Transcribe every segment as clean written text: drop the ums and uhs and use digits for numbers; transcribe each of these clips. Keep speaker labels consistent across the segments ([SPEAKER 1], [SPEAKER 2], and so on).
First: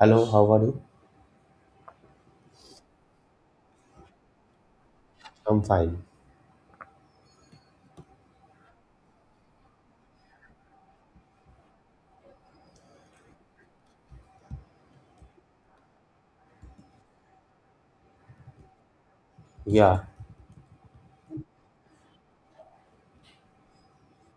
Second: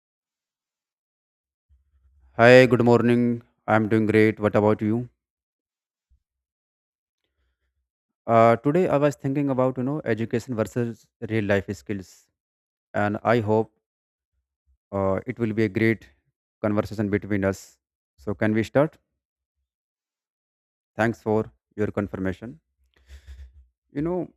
[SPEAKER 1] Hello, how are you?
[SPEAKER 2] Hi, good morning. I'm doing great. What about you?
[SPEAKER 1] I'm fine.
[SPEAKER 2] Today I was thinking about education versus real life skills, and I hope it will be a great conversation between us. So can we start?
[SPEAKER 1] Yeah,
[SPEAKER 2] Thanks for your confirmation. You know,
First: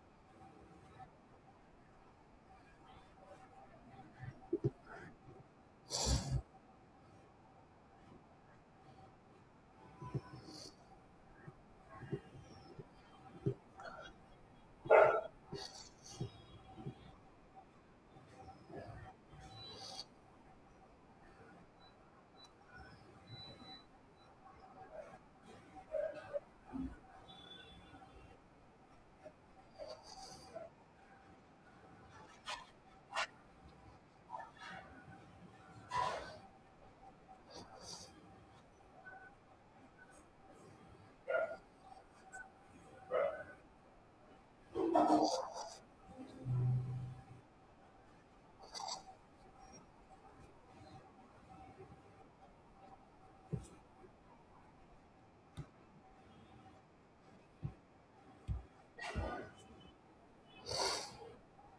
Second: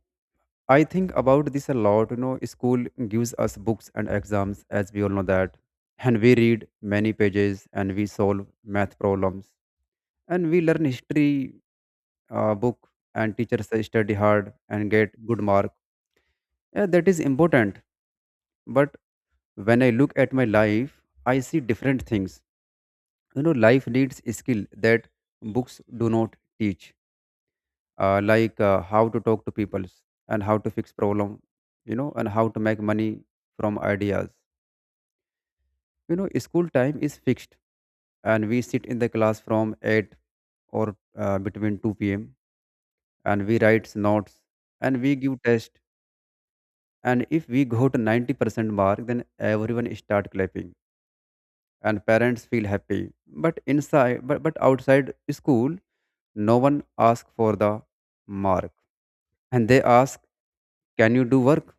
[SPEAKER 2] I think about this a lot. You know, school gives us books and exams, as we all know that, and we read many pages and we solve math problems and we learn history book, and teachers say study hard and get good mark. Yeah, that is important. But when I look at my life, I see different things. You know, life needs skill that books do not teach, like how to talk to people and how to fix problem, and how to make money from ideas. You know, school time is fixed, and we sit in the class from eight or between two p.m., and we write notes and we give test. And if we got 90% mark, then everyone start clapping and parents feel happy, but inside but outside school no one asks for the mark, and they ask can you do work.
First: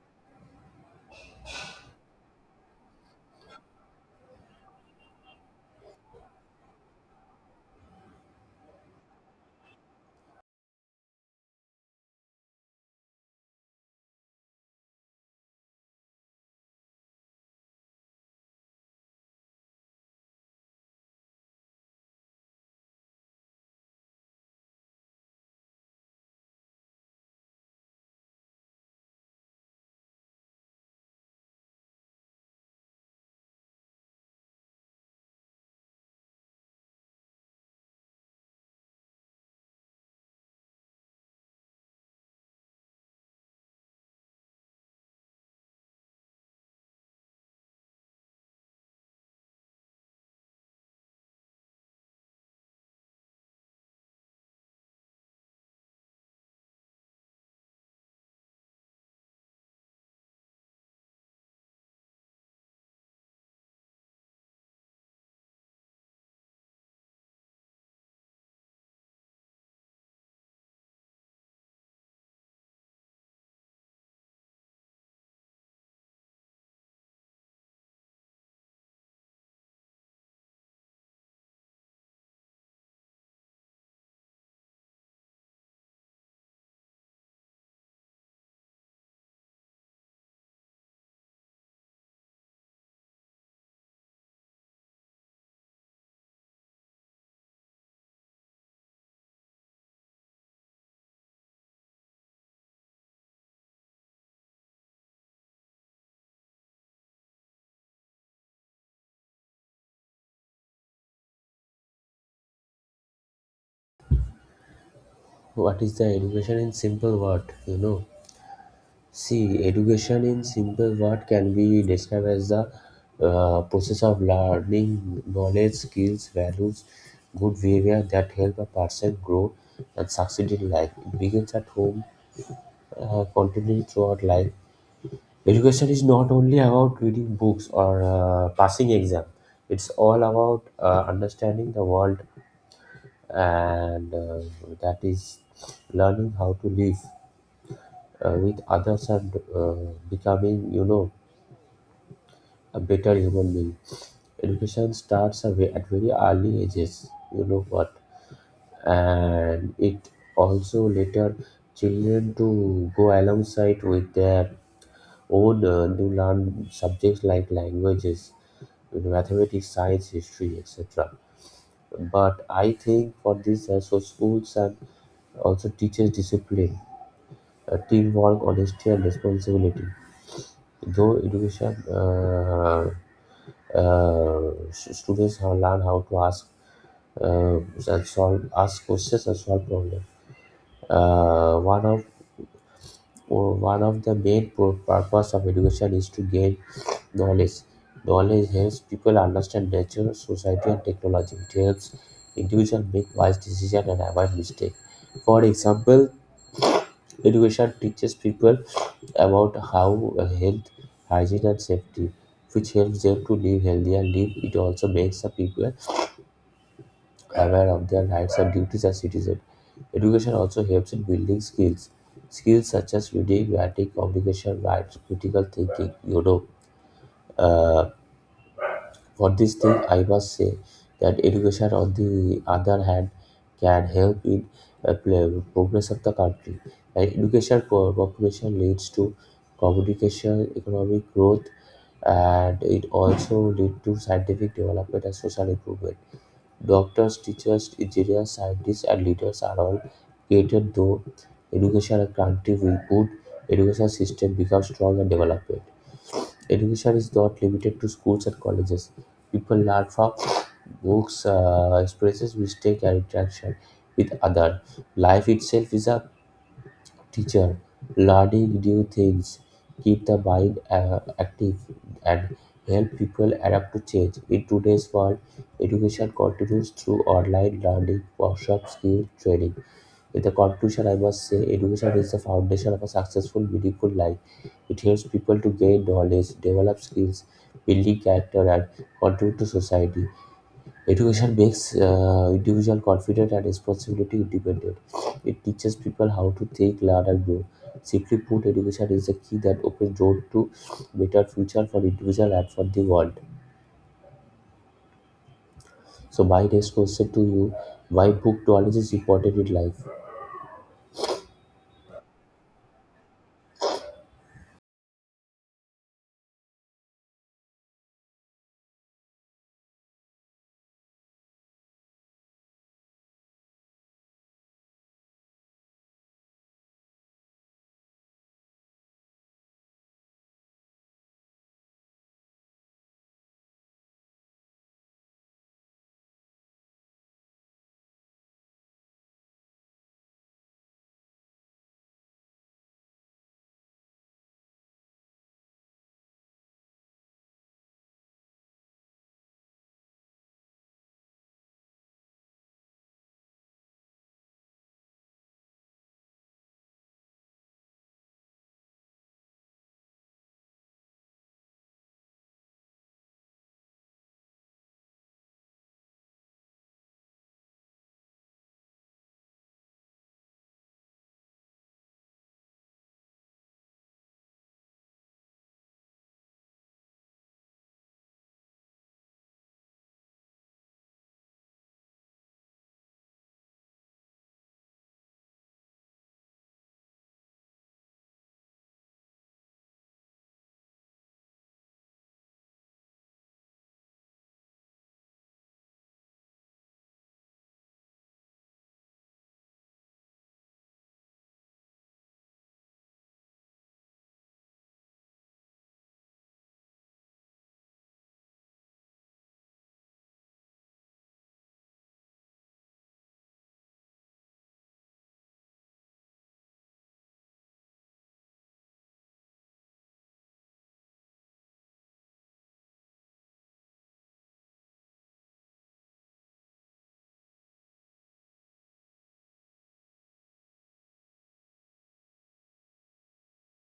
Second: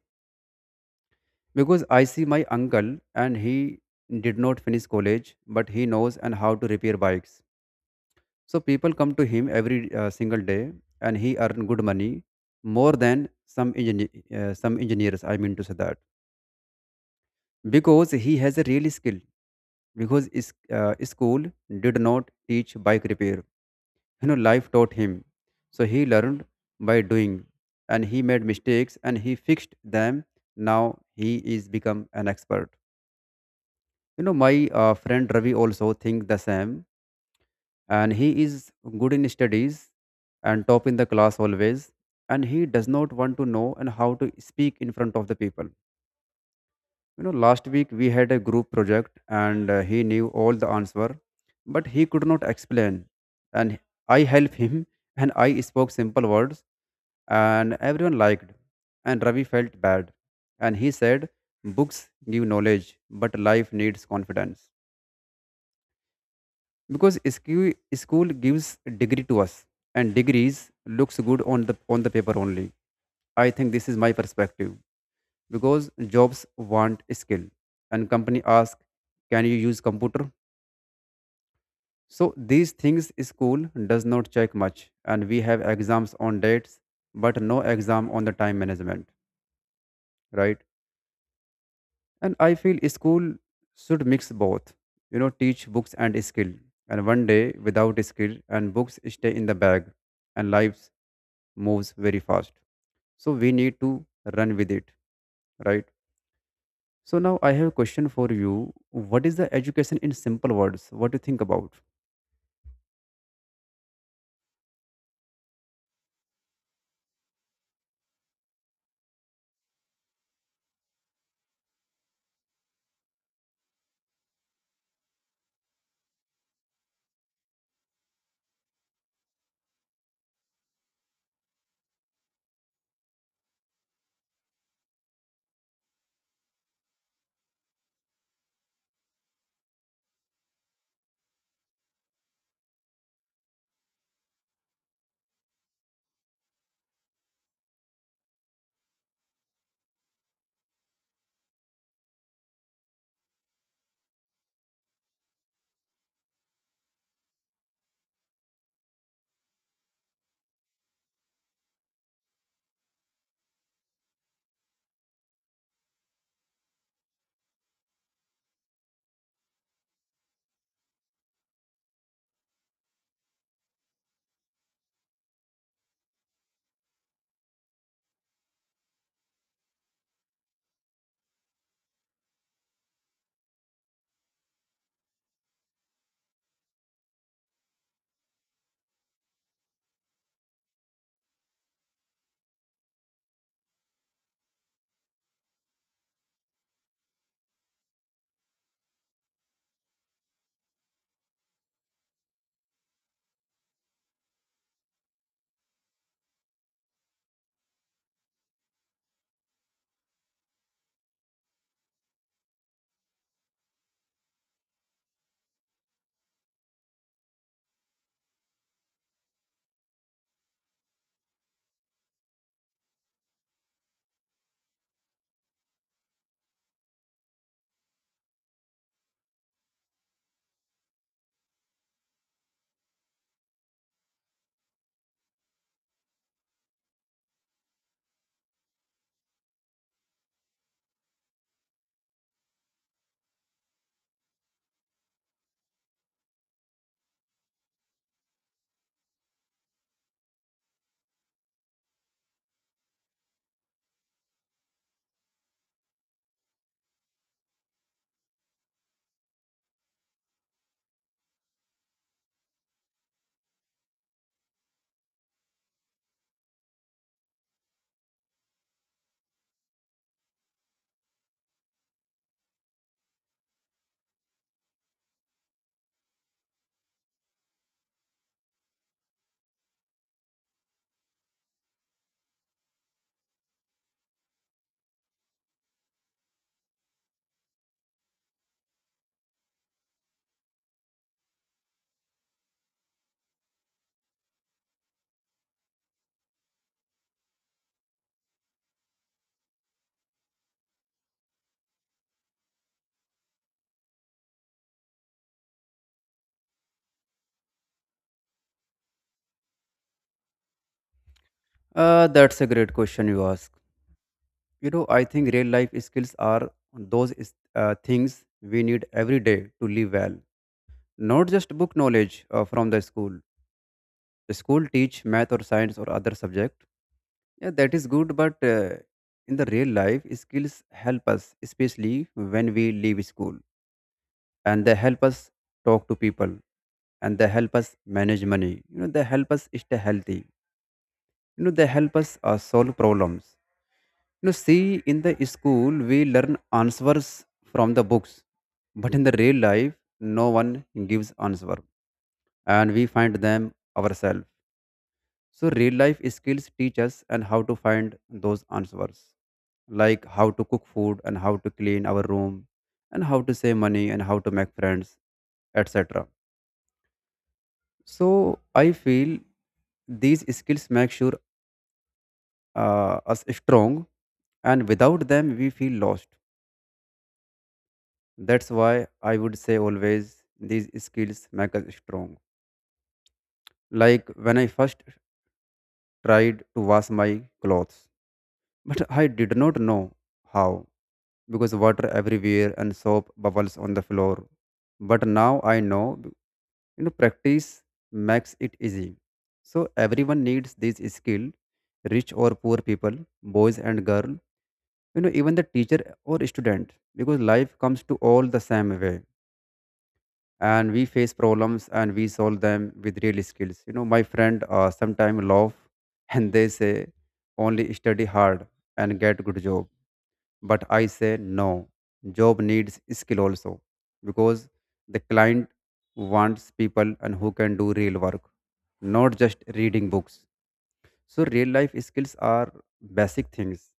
[SPEAKER 2] Because I see my uncle, and he did not finish college, but he knows and how to repair bikes, so people come to him every single day and he earn good money, more than some engineer, some engineers, I mean to say that, because he has a real skill. Because school did not teach bike repair. You know, life taught him, so he learned by doing, and he made mistakes and he fixed them. Now he is become an expert. You know, my friend Ravi also think the same, and he is good in studies and top in the class always, and he does not want to know and how to speak in front of the people. You know, last week we had a group project and he knew all the answer, but he could not explain, and I helped him, and I spoke simple words and everyone liked, and Ravi felt bad. And he said books give knowledge but life needs confidence. Because school gives degree to us, and degrees looks good on the paper only. I think this is my perspective, because jobs want skill, and company ask can you use computer. So these things school does not check much, and we have exams on dates but no exam on the time management, right? And I feel school should mix both. You know, teach books and skill. And one day without skill, and books stay in the bag, and lives moves very fast, so we need to run with it, right? So now I have a question for you. What is the education in simple words? What do you think about?
[SPEAKER 1] what is the education in simple word? You know, see, education in simple word can be described as the process of learning knowledge, skills, values, good behavior that help a person grow and succeed in life. It begins at home, continuing throughout life. Education is not only about reading books or passing exam. It's all about understanding the world and that is learning how to live with others and becoming a better human being. Education starts away at very early ages, you know what, and it also later children to go alongside with their own new learned subjects like languages, mathematics, science, history, etc. But I think for this, so schools and also teaches discipline, teamwork, honesty, and responsibility. Though education, students have learned how to ask uh, and solve ask questions and solve problems. Uh, one of Oh, One of the main purpose of education is to gain knowledge. Knowledge helps people understand nature, society, and technology. It helps individuals make wise decisions and avoid mistakes. For example, education teaches people about how health, hygiene, and safety, which helps them to live healthier and live. It also makes the people aware of their rights and duties as citizens. Education also helps in building skills, skills such as reading, writing, communication, rights, critical thinking. You know, uh, for this thing, I must say that education, on the other hand, can help in progress of the country. And education cooperation leads to communication, economic growth, and it also leads to scientific development and social improvement. Doctors, teachers, engineers, scientists and leaders are all created. Though education and country with good education system becomes strong and developed. Education is not limited to schools and colleges. People learn from books, experiences, mistake and interaction with others. Life itself is a teacher, ladi new things, keep the mind active, and help people adapt to change. In today's world, education continues through online learning, workshops, skill training. In the conclusion, I must say education is the foundation of a successful, meaningful life. It helps people to gain knowledge, develop skills, building character, and contribute to society. Education makes individual confident and responsibility independent. It teaches people how to think, learn, and grow. Simply put, education is the key that opens door to better future for individual and for the world. So, my next question to you: why book knowledge is important in life?
[SPEAKER 2] That's a great question you ask. You know, I think real life skills are those things we need every day to live well. Not just book knowledge from the school. The school teach math or science or other subject. Yeah, that is good, but in the real life, skills help us, especially when we leave school. And they help us talk to people, and they help us manage money. You know, they help us stay healthy. You know, they help us solve problems. You know, see, in the school we learn answers from the books, but in the real life no one gives answer, and we find them ourselves. So real life skills teach us and how to find those answers, like how to cook food and how to clean our room and how to save money and how to make friends, etc. So I feel these skills make sure us strong, and without them we feel lost. That's why I would say always these skills make us strong. Like when I first tried to wash my clothes, but I did not know how. Because water everywhere and soap bubbles on the floor. But now I know, you know, practice makes it easy. So everyone needs this skill, rich or poor people, boys and girl, you know, even the teacher or student, because life comes to all the same way. And we face problems and we solve them with real skills. You know, my friend sometimes laugh and they say, only study hard and get good job. But I say no, job needs skill also, because the client wants people and who can do real work, not just reading books. So real life skills are basic things,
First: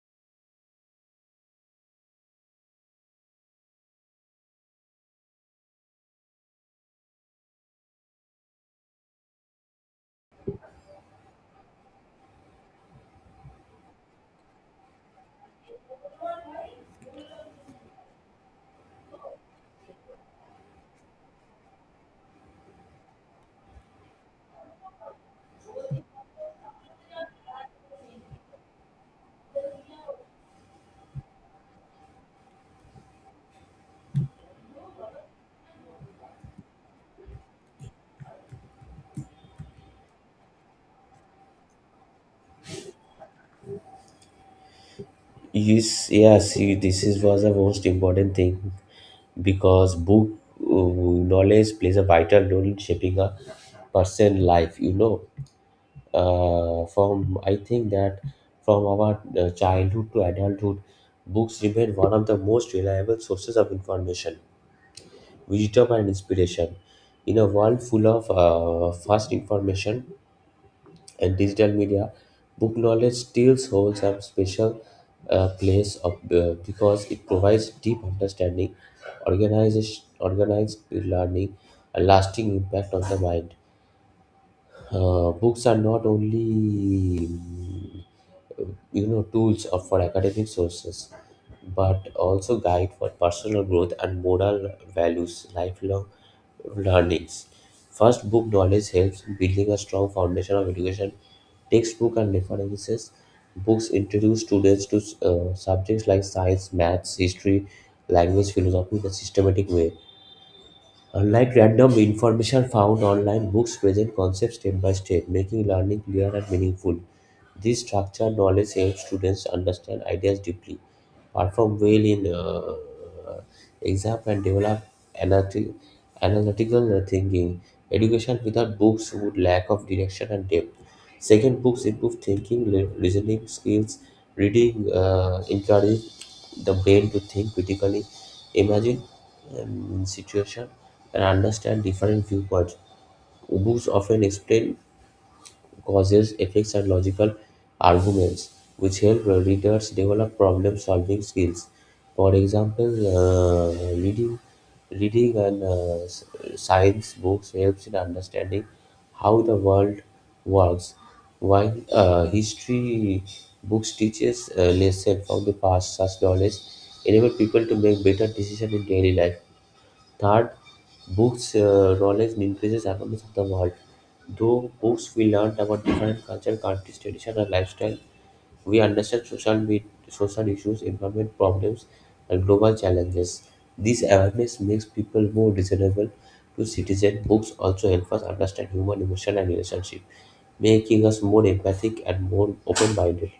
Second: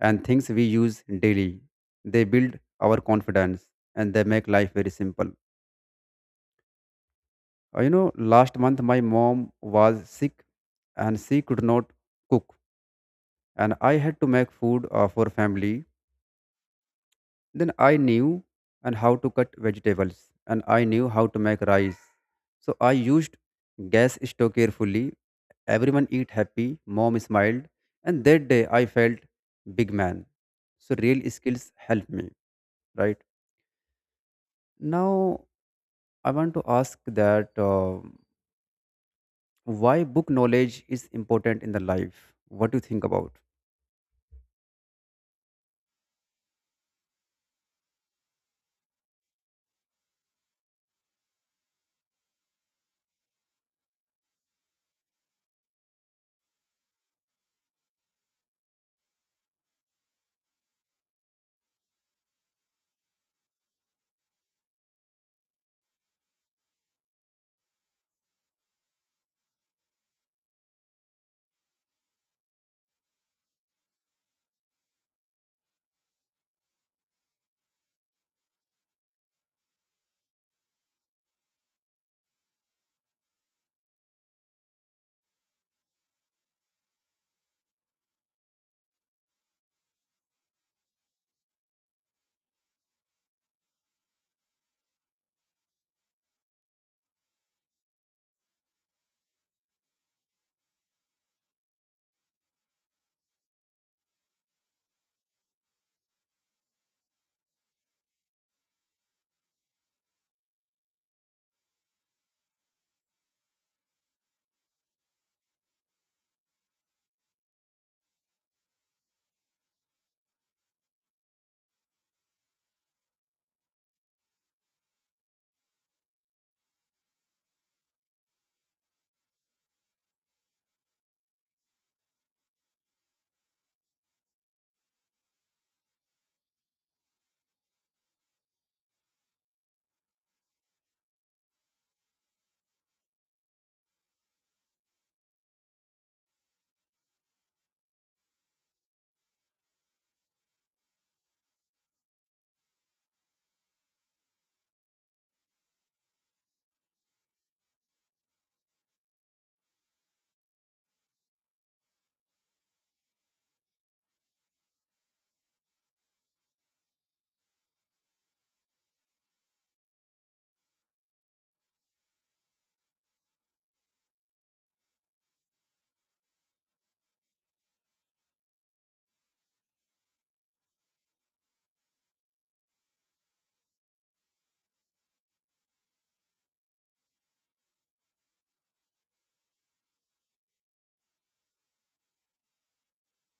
[SPEAKER 2] and things we use daily. They build our confidence and they make life very simple. You know, last month my mom was sick and she could not cook, and I had to make food for family. Then I knew and how to cut vegetables, and I knew how to make rice. So I used gas stove carefully. Everyone eat happy, mom smiled, and that day I felt big man. So real skills helped me, right? Now I want to ask that why book knowledge is important in the life. What do you think about?
[SPEAKER 1] Yes, yes, this is was the most important thing because book uh, knowledge plays a vital role in shaping a person's life. You know, from I think that from our childhood to adulthood, books remain one of the most reliable sources of information, wisdom, and inspiration. In a world full of fast information and digital media, book knowledge still holds a special place of, because it provides deep understanding, organized learning, a lasting impact on the mind. Books are not only tools are for academic sources but also guide for personal growth and moral values, lifelong learnings. First, book knowledge helps in building a strong foundation of education. Textbook and references books introduce students to subjects like science, maths, history, language, philosophy in a systematic way. Unlike random information found online, books present concepts step by step, making learning clear and meaningful. This structured knowledge helps students understand ideas deeply, perform well in exam, and develop analytic, analytical thinking. Education without books would lack of direction and depth. Second, books improve thinking, reasoning skills. Reading encourages the brain to think critically, imagine situation, and understand different viewpoints. Books often explain causes, effects, and logical arguments, which help readers develop problem-solving skills. For example, reading and uh, s- science books helps in understanding how the world works, while history books teaches lessons from the past. Such knowledge enable people to make better decisions in daily life. Third, books knowledge increases awareness of the world. Through books, we learn about different culture, countries, tradition, and lifestyle. We understand social issues, environment problems, and global challenges. This awareness makes people more reasonable to citizens. Books also help us understand human emotion and relationship, making us more empathic and more open-minded.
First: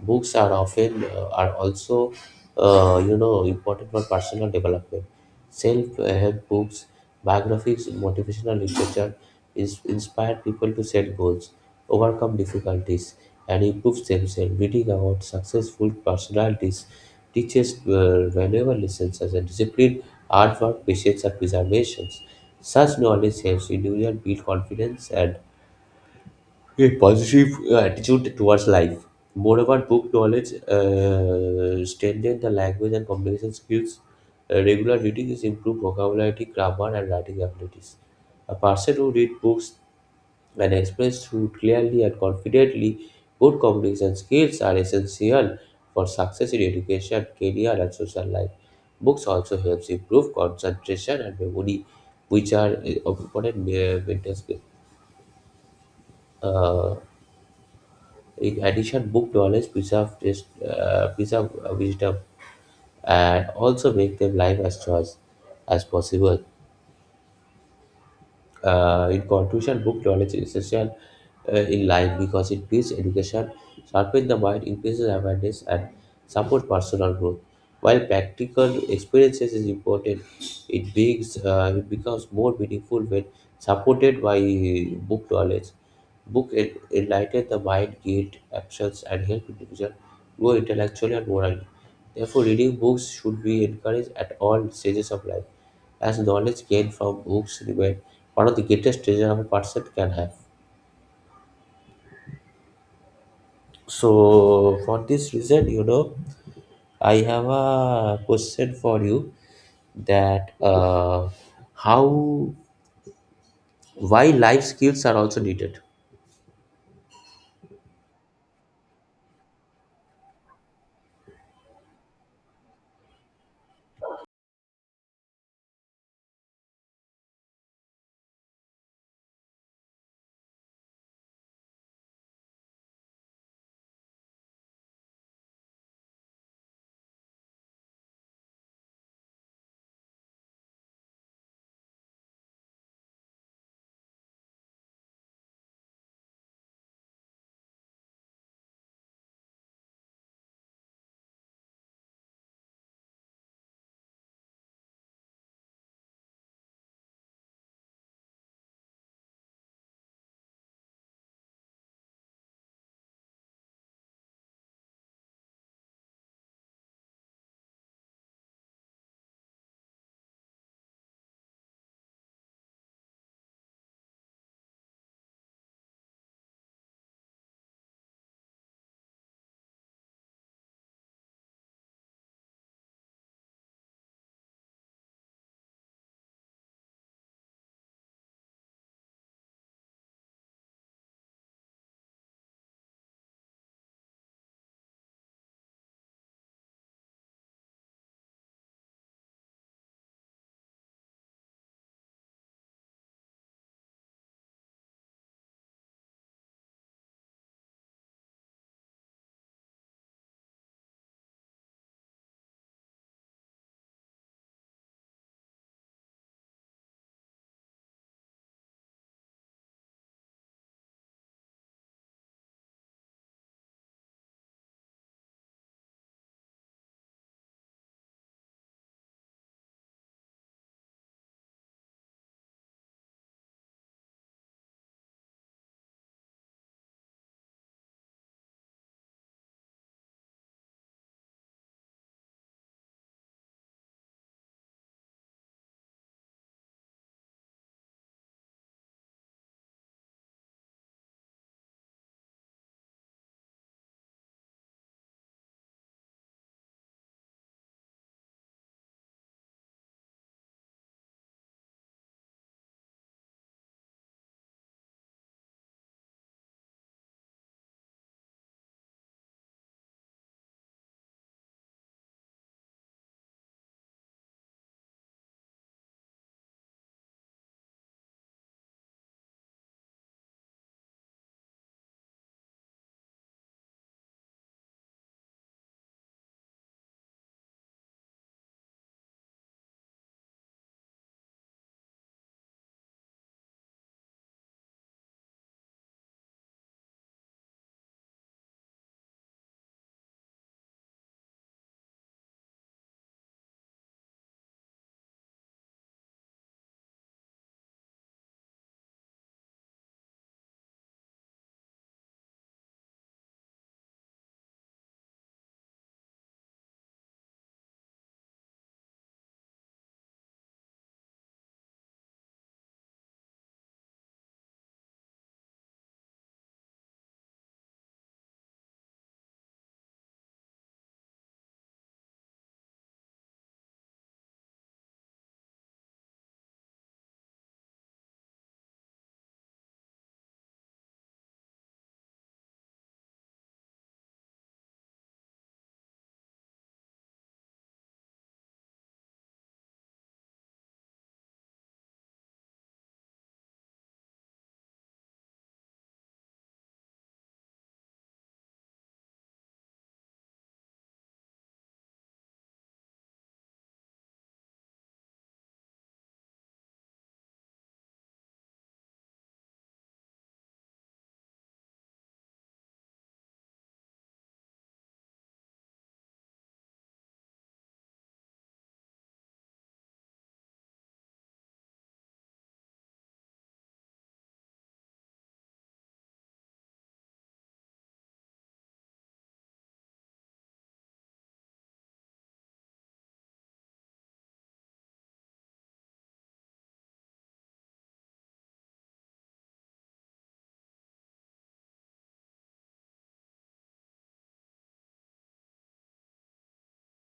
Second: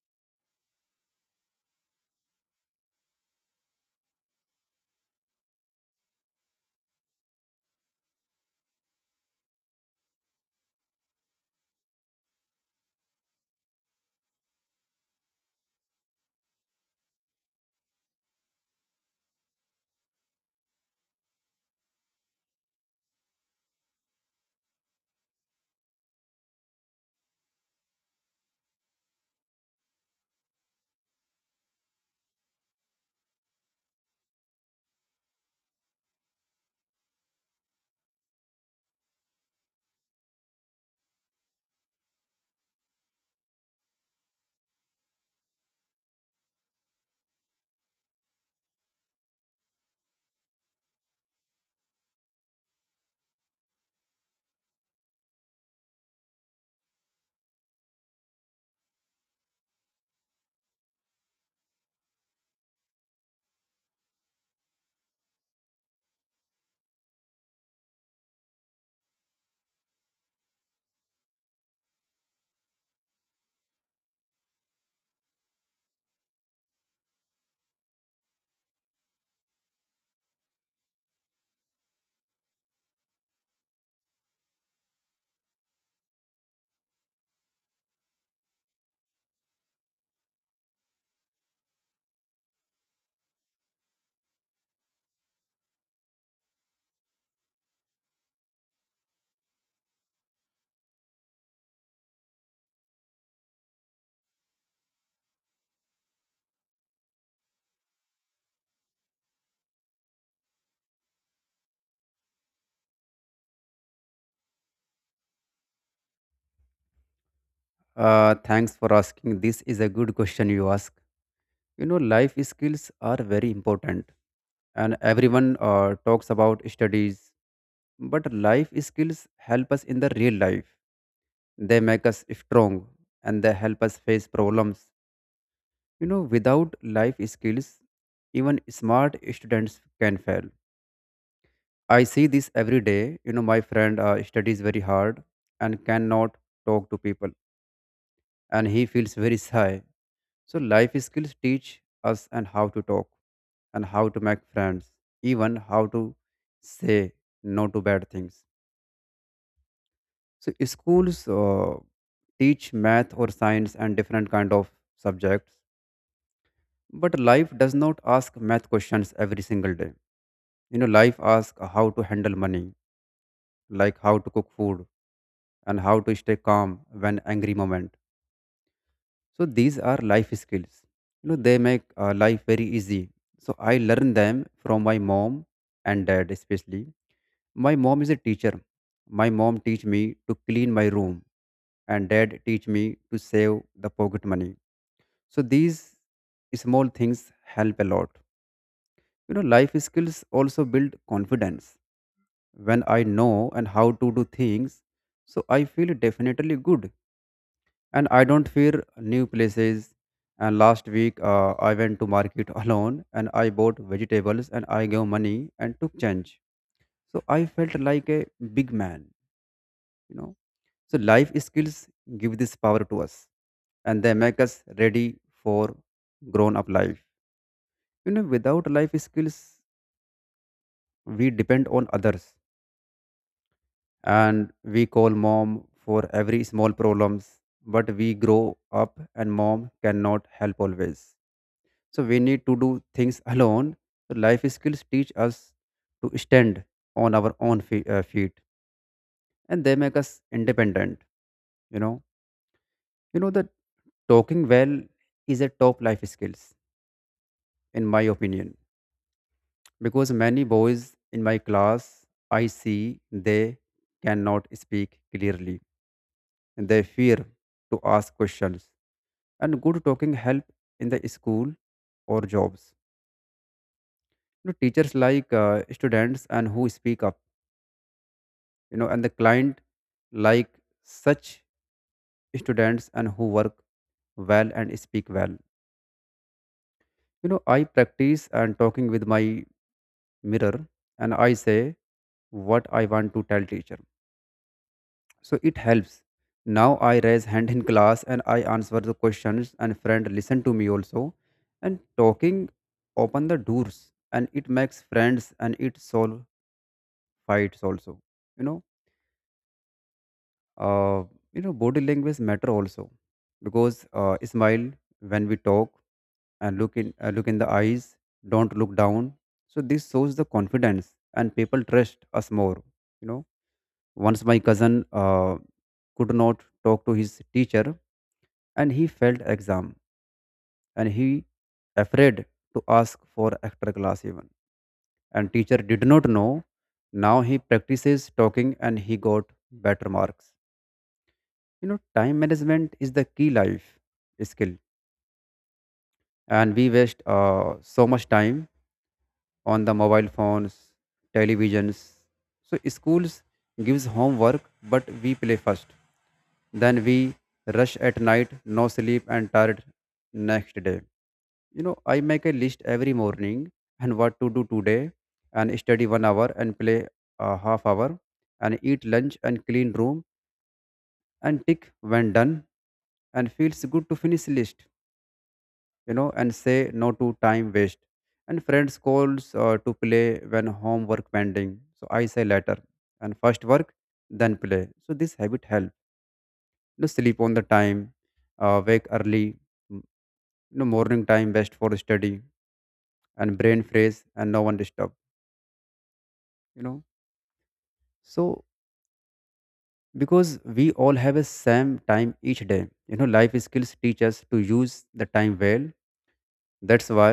[SPEAKER 1] Books are often are also important for personal development. Self-help books, biographies, motivational literature is inspire people to set goals, overcome difficulties, and improve themselves. Reading about successful personalities teaches valuable lessons such as discipline, hard work, patience, and preservation. Such knowledge helps individuals build confidence and a positive attitude towards life. Moreover, book knowledge strengthen the language and communication skills. Regular reading is improved vocabulary, grammar, and writing abilities. A person who reads books and expresses through clearly and confidently, good communication skills are essential for success in education, career, and social life. Books also helps improve concentration and memory, which are important maintenance uh, In addition, book knowledge preserve wisdom and also make them live as choice as possible. In conclusion, book knowledge is essential in life because it builds education, sharpens the mind, increases awareness, and supports personal growth. While practical experiences is important, it beings it becomes more meaningful when supported by book knowledge. Book enlighten the mind, guide actions, and help individuals grow intellectually and morally. Therefore, reading books should be encouraged at all stages of life, as knowledge gained from books remain one of the greatest treasure a person can have. So, for this reason, I have a question for you that how why life skills are also needed.
[SPEAKER 2] Thanks for asking. This is a good question you ask. You know, life skills are very important, and everyone talks about studies, but life skills help us in the real life. They make us strong and they help us face problems. You know, without life skills, even smart students can fail. I see this every day. You know, my friend studies very hard and cannot talk to people, and he feels very shy. So life skills teach us and how to talk and how to make friends, even how to say no to bad things. So schools teach math or science and different kind of subjects, but life does not ask math questions every single day. You know, life asks how to handle money, like how to cook food and how to stay calm when angry moment. So these are life skills. You know, they make life very easy. So I learned them from my mom and dad. Especially my mom is a teacher. My mom teach me to clean my room, and dad teach me to save the pocket money. So these small things help a lot. You know, life skills also build confidence. When I know and how to do things, so I feel definitely good and I don't fear new places. And last week, I went to market alone, and I bought vegetables and I gave money and took change. So I felt like a big man, you know. So life skills give this power to us, and they make us ready for grown up life. You know, without life skills, we depend on others, and we call mom for every small problems. But we grow up and mom cannot help always, so we need to do things alone. So life skills teach us to stand on our own feet, and they make us independent. You know you know that talking well is a top life skills in my opinion, because many boys in my class I see, they cannot speak clearly and they fear to ask questions. And good talking help in the school or jobs. You know, teachers like students and who speak up. You know, and the client like such students and who work well and speak well. You know, I practice and talking with my mirror, and I say what I want to tell teacher. So it helps. Now I raise hand in class and I answer the questions, and friend listen to me also. And talking open the doors, and it makes friends and it solve fights also. You know uh, you know body language matter also, because smile when we talk, and look in look in the eyes, don't look down. So this shows the confidence and people trust us more. You know, once my cousin could not talk to his teacher and he failed exam, and he afraid to ask for extra class even, and teacher did not know. Now he practices talking, and he got better marks. You know, time management is the key life skill, and we waste so much time on the mobile phones, televisions. So schools gives homework, but we play first, then we rush at night, no sleep and tired next day. You know, I make a list every morning and what to do today, and study 1 hour and play a half hour and eat lunch and clean room, and tick when done, and feels good to finish list. You know, and say no to time waste. And friends calls to play when homework pending, so I say later, and first work then play. So this habit help. You know, sleep on the time, wake early m- you know, morning time best for study, and brain fresh and no one disturb. You know, so, because we all have a same time each day. You know, life skills teach us to use the time well. That's why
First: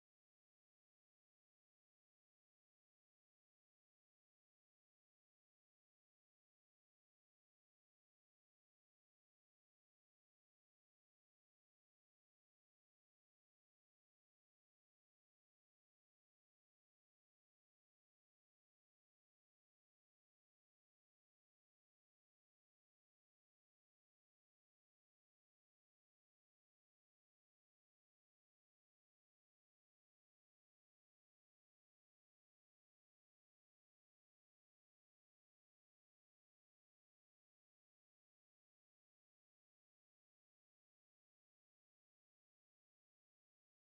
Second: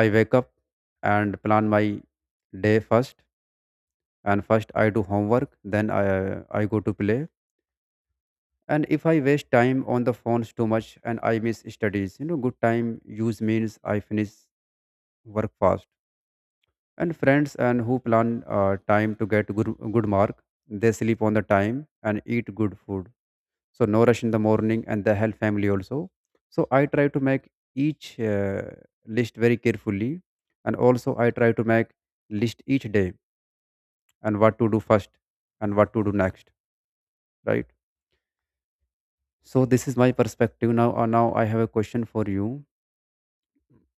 [SPEAKER 2] I wake up and plan my day first. And first I do homework, then I go to play. And if I waste time on the phones too much and I miss studies, you know, good time use means I finish work fast. And friends and who plan time to get good mark, they sleep on the time and eat good food, so no rush in the morning, and they help family also. So I try to make each list very carefully. And also I try to make list each day, and what to do first and what to do next, right? So this is my perspective now. Now I have a question for you.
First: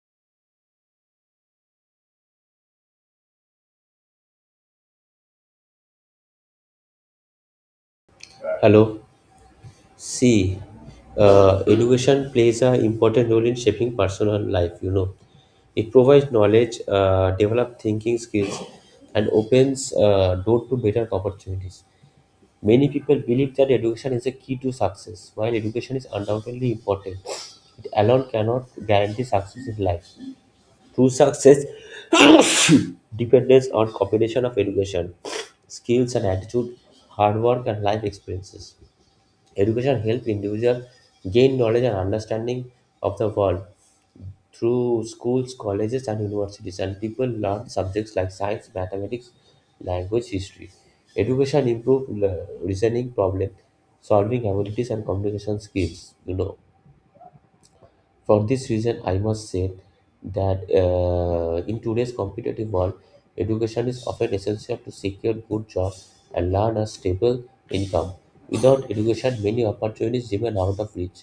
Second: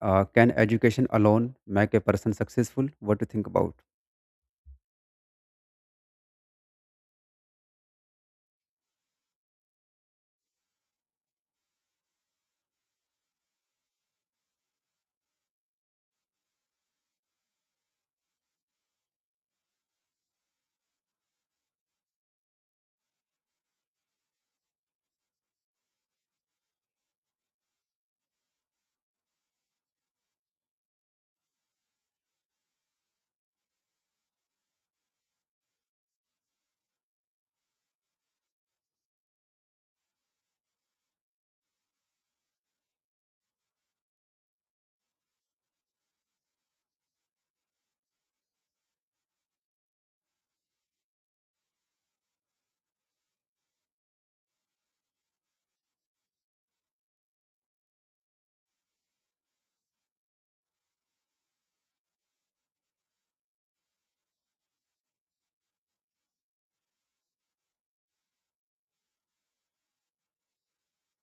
[SPEAKER 2] Can education alone make a person successful? What do you think about?
[SPEAKER 1] Hello. See, education plays an important role in shaping personal life, you know. It provides knowledge, develops thinking skills, and opens door to better opportunities. Many people believe that education is a key to success. While education is undoubtedly important, it alone cannot guarantee success in life. True success depends on combination of education, skills and attitude, hard work and life experiences. Education helps individuals gain knowledge and understanding of the world through schools, colleges, and universities, and people learn subjects like science, mathematics, language, history. Education improves reasoning, problem solving abilities, and communication skills. You know, for this reason, I must say that in today's competitive world, education is often essential to secure good jobs and learn a stable income. Without education, many opportunities remain out of reach.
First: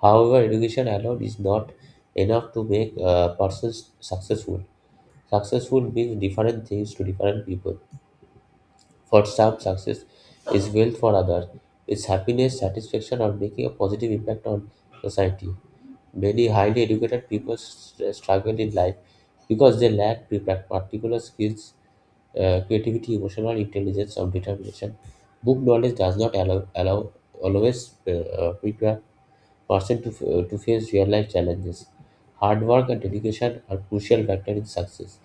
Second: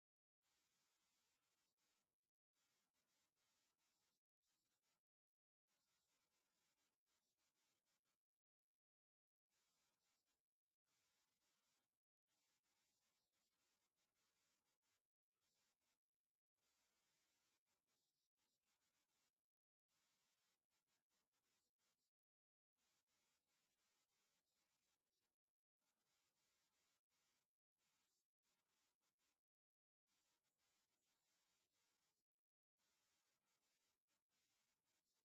[SPEAKER 1] However, education alone is not enough to make a person successful. Successful means different things to different people. For some, success is wealth for others. It's happiness, satisfaction, or making a positive impact on society. Many highly educated people struggle in life because they lack particular skills, creativity, emotional intelligence, or determination. Book knowledge does not allow always prepare person to, to face real life challenges. Hard work and dedication are crucial factor in success.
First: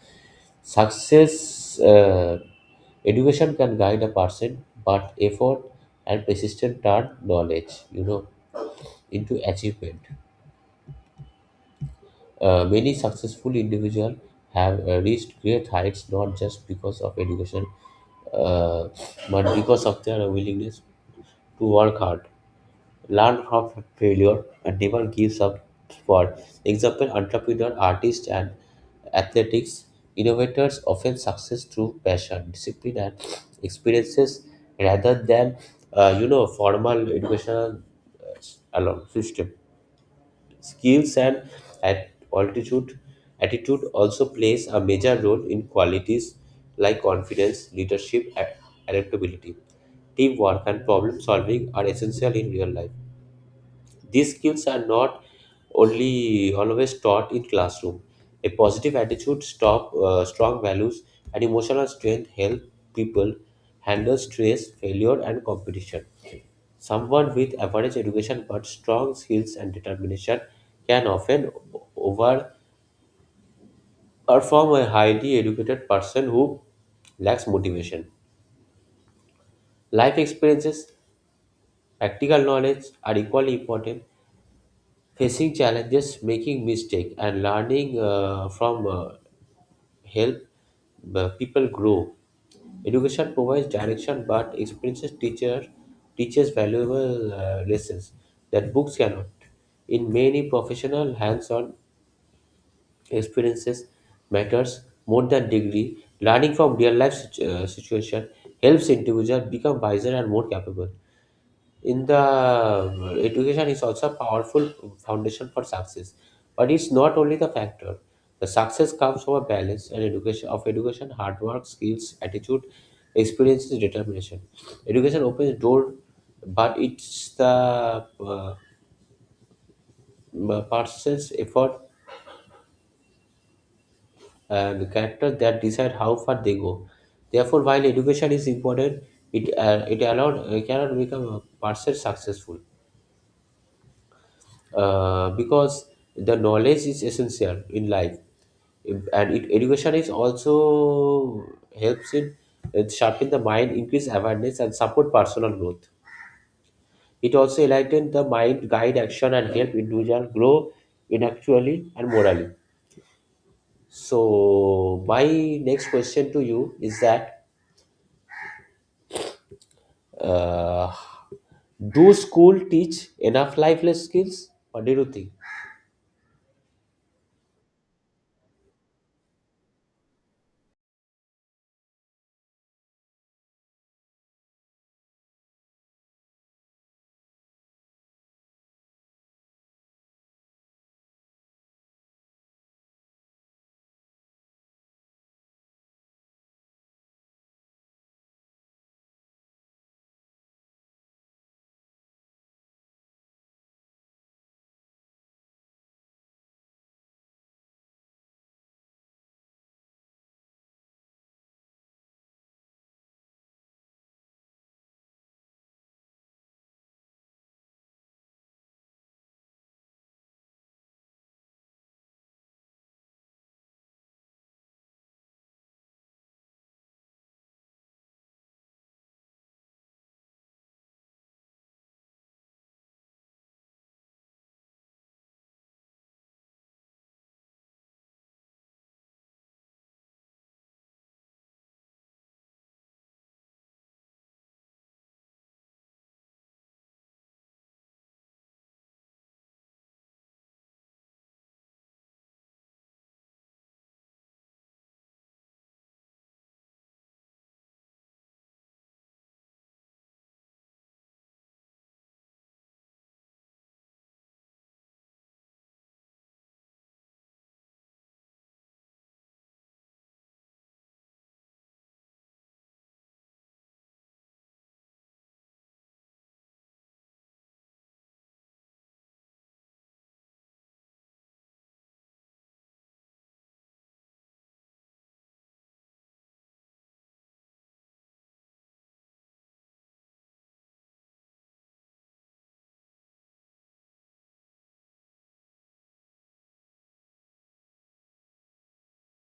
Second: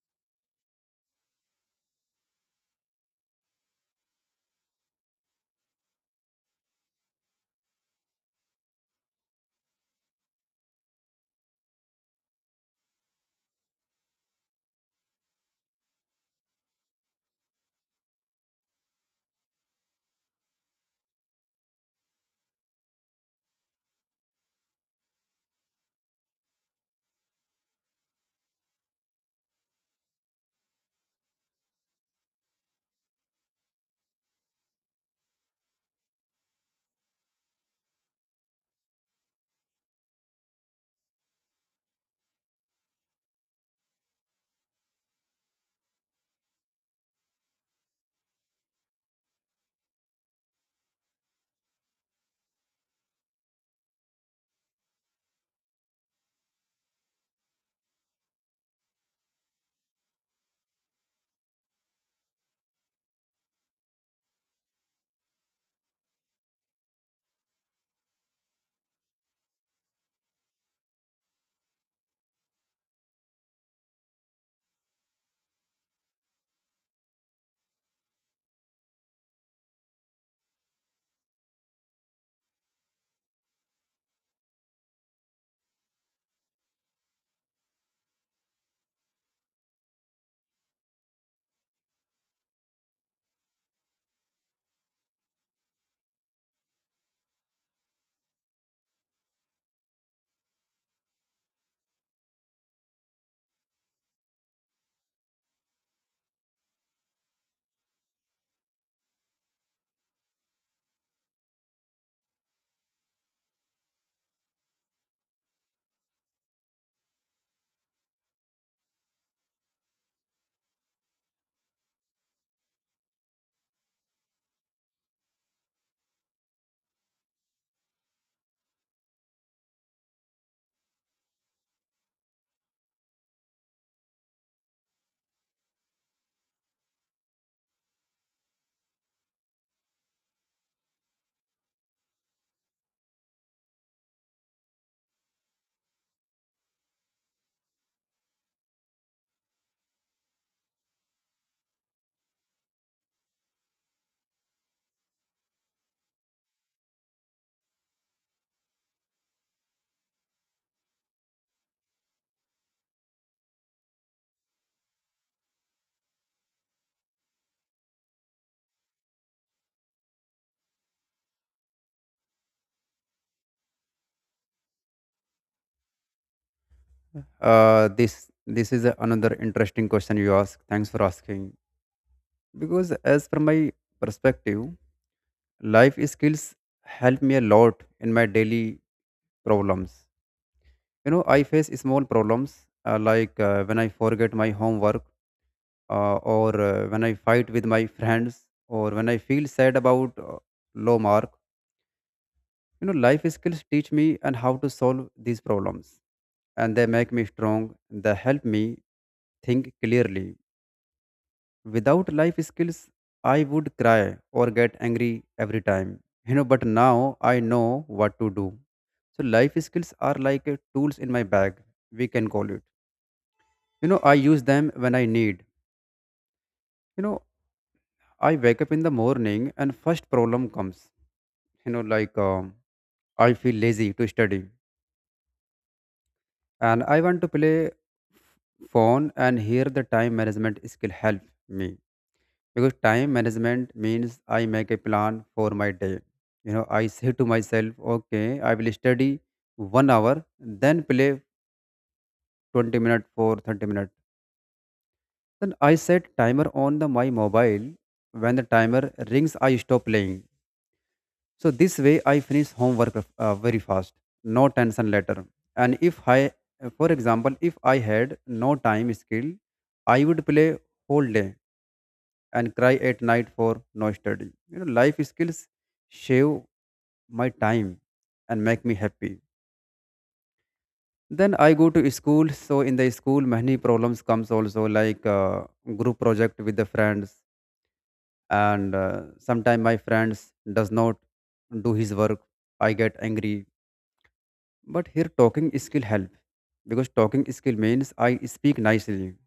[SPEAKER 1] Success education can guide a person, but effort and persistence turn knowledge, you know, into achievement. Many successful individuals have reached great heights not just because of education, uh, but because of their willingness to work hard, learn from failure and never gives up. For example, entrepreneurs, artists, and athletics innovators often success through passion, discipline, and experiences rather than formal educational alone system. Skills and at altitude attitude also plays a major role in qualities like confidence, leadership, and adaptability. Teamwork and problem solving are essential in real life. These skills are not only always taught in classroom. A positive attitude, stop, strong values, and emotional strength help people handle stress, failure, and competition. Someone with average education but strong skills and determination can often overperform a highly educated person who lacks motivation. Life experiences, practical knowledge are equally important. Facing challenges, making mistakes, and learning from help people grow. Education provides direction, but experiences teacher teaches valuable lessons that books cannot. In many professional, hands-on experiences matters more than degree. Learning from real-life situation helps individuals become wiser and more capable in the education is also a powerful foundation for success, but it's not only the factor. The success comes from a balance and education of education, hard work, skills, attitude, experiences, determination. Education opens door, but it's the uh, person's effort and character that decide how far they go. Therefore, while education is important, it it allowed cannot become a person successful because the knowledge is essential in life, and it, education is also helps in sharpen the mind, increase awareness and support personal growth. It also enlighten the mind, guide action and help individual grow intellectually and morally. So my next question to you is that uh, do school teach enough lifeless skills? What do you think?
[SPEAKER 2] This is another interesting question you ask. Thanks for asking. Because as per my perspective, life skills help me a lot in my daily problems. You know, I face small problems like when I forget my homework, or when I fight with my friends, or when I feel sad about low mark. You know, life skills teach me and how to solve these problems, and they make me strong. They help me think clearly. Without life skills, I would cry or get angry every time. You know, but now I know what to do. So life skills are like a tools in my bag, we can call it. You know, I use them when I need. You know, I wake up in the morning and first problem comes. You know, like I feel lazy to study and I want to play phone, and here the time management skill help me, because time management means I make a plan for my day. You know, I say to myself, okay, I will study 1 hour then play 20 minutes for 30 minutes, then I set timer on the my mobile. When the timer rings, I stop playing. So this way, I finish very fast, no tension later. And if I, for example, if I had no time skill, I would play whole day and cry at night for no study. You know, life skills shave my time and make me happy. Then I go to school. So in the school, many problems comes also, like group project with the friends, and sometimes my friends does not do his work. I get angry. But here talking skill help, because talking skill means I speak nicely,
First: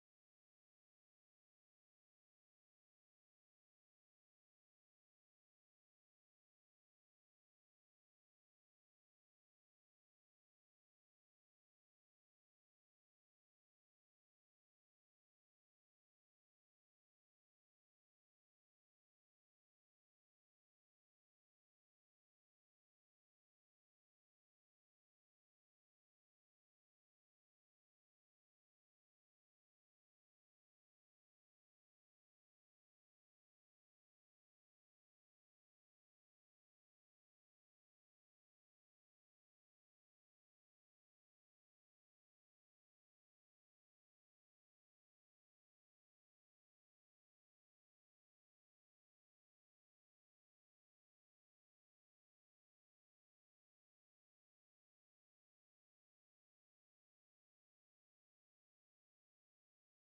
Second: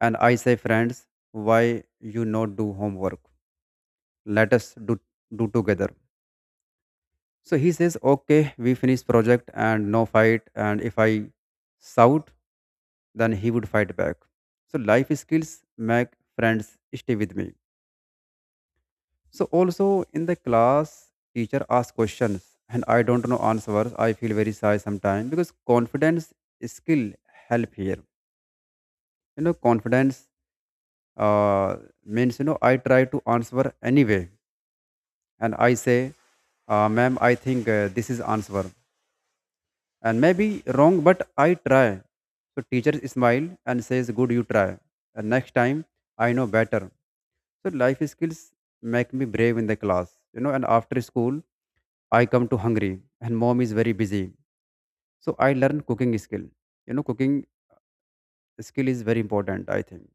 [SPEAKER 2] and I say, friends, why you not do homework? Let us do together. So he says, okay, we finish project and no fight. And if I shout, then he would fight back. So life skills make friends stay with me. So also in the class, teacher asks questions and I don't know answers. I feel very shy sometimes because confidence skill help here. You know, confidence uh, means, you know, I try to answer anyway, and I say, ma'am, I think this is answer, and maybe wrong, but I try. So teacher smile and says, good, you try, and next time I know better. So life skills make me brave in the class, you know. And after school I come to hungry and mom is very busy, so I learn cooking skill. You know, cooking skill is very important, I think,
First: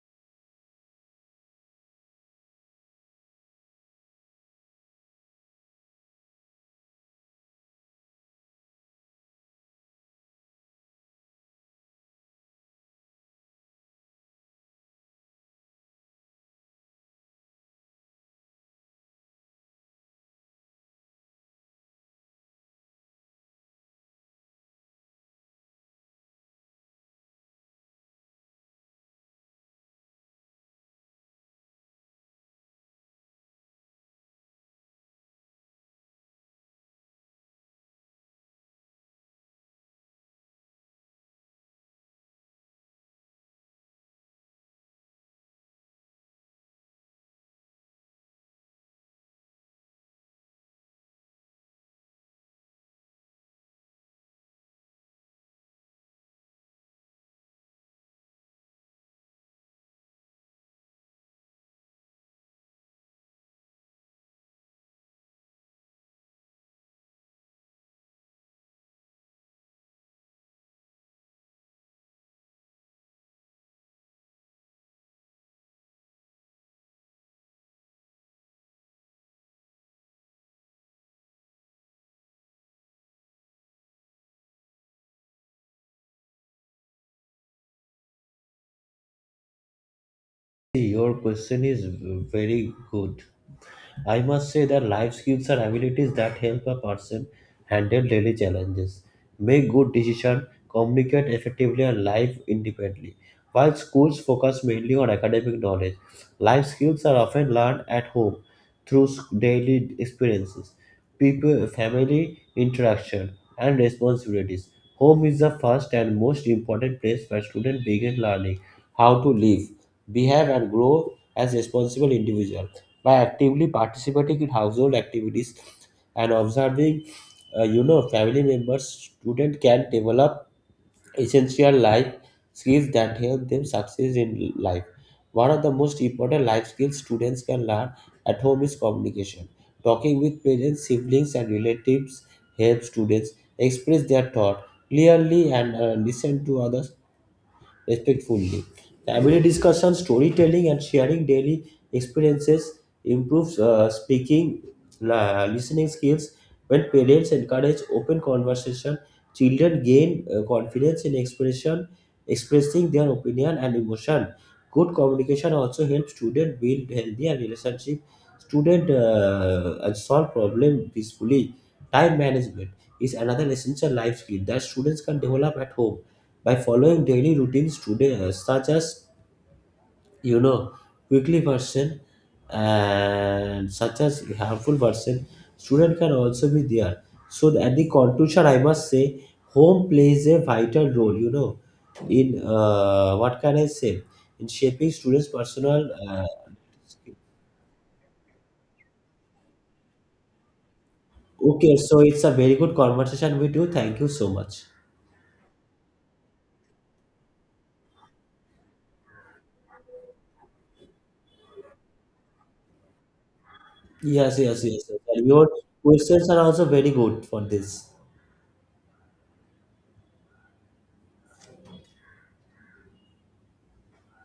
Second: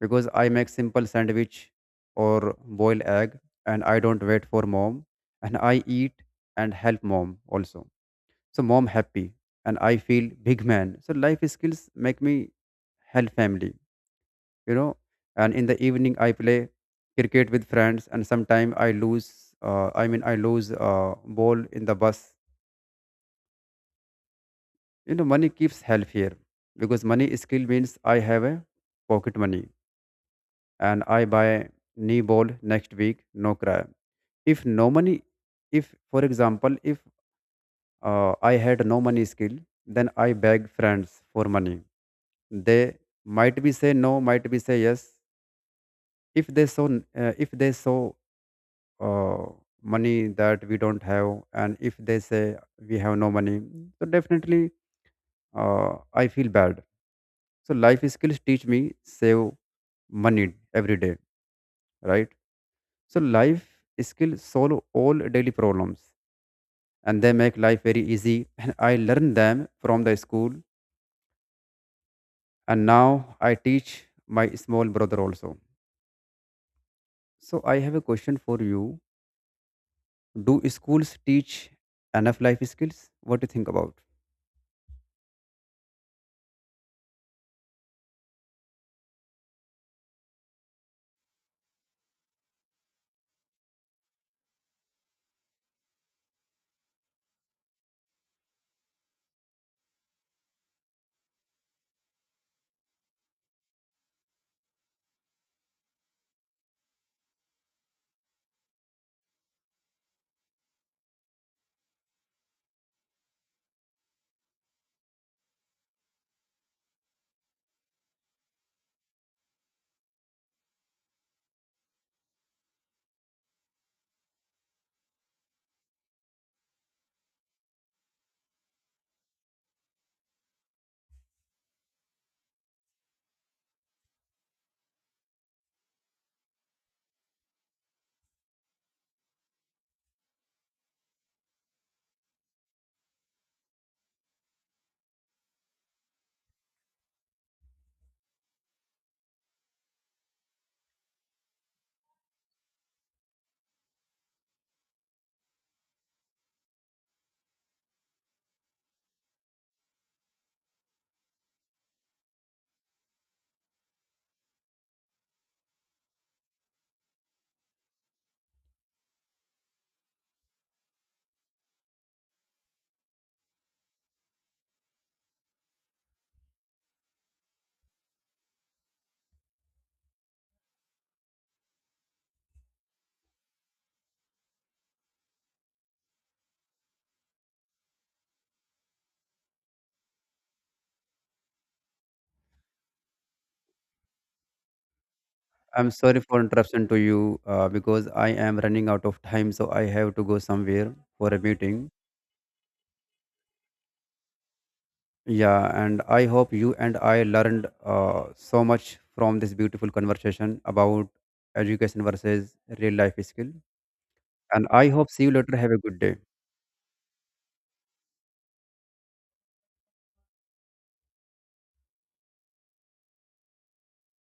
[SPEAKER 2] because I make simple sandwich or boil egg, and I don't wait for mom, and I eat and help mom also. So mom happy and I feel big man. So life skills make me help family, you know. And in the evening I play cricket with friends and sometimes I lose I lose ball in the bus. You know, money keeps help here, because money skill means I have a pocket money and I buy knee ball next week, no cry. If no money, if for example if I had no money skill, then I beg friends for money. They might be say no, might be say yes. if they saw if they saw uh, money that we don't have, and if they say we have no money, so definitely, uh, I feel bad. So life skills teach me save money every day, right? So life skill solve all daily problems, and they make life very easy. And I learned them from the school, and now I teach my small brother also. So I have a question for you. Do schools teach enough life skills? What do you think about?
[SPEAKER 1] Your question is very good. I must say that life skills are abilities that help a person handle daily challenges, make good decisions, communicate effectively, and live independently. While schools focus mainly on academic knowledge, life skills are often learned at home through daily experiences, people, family interaction, and responsibilities. Home is the first and most important place where students begin learning how to live, behave, and grow as responsible individuals. By actively participating in household activities and observing family members, student can develop essential life skills that help them succeed in life. One of the most important life skills students can learn at home is communication. Talking with parents, siblings and relatives helps students express their thought clearly and listen to others respectfully. The everyday discussion, storytelling, and sharing daily experiences improves speaking, listening skills. When parents encourage open conversation, children gain confidence in expressing their opinion and emotion. Good communication also helps students build healthier relationship. Student and solve problem peacefully. Time management is another essential life skill that students can develop at home by following daily routines today such as you know weekly version and such as harmful version student can also be there. So the- at the conclusion, I must say home plays a vital role, you know, in what can I say, in shaping students personal
[SPEAKER 2] I'm sorry for interruption to you, because I am running out of time, so I have to go somewhere for a
[SPEAKER 1] okay,
[SPEAKER 2] meeting.
[SPEAKER 1] so it's a very good conversation with you. Thank you so much.
[SPEAKER 2] Yeah, and I hope you and I learned so much from this beautiful conversation about education versus real life skill.
[SPEAKER 1] Yes, yes,
[SPEAKER 2] And
[SPEAKER 1] yes,
[SPEAKER 2] I
[SPEAKER 1] yes.
[SPEAKER 2] hope see
[SPEAKER 1] And
[SPEAKER 2] you
[SPEAKER 1] your
[SPEAKER 2] later. Have a good day.
[SPEAKER 1] questions are also very good for this.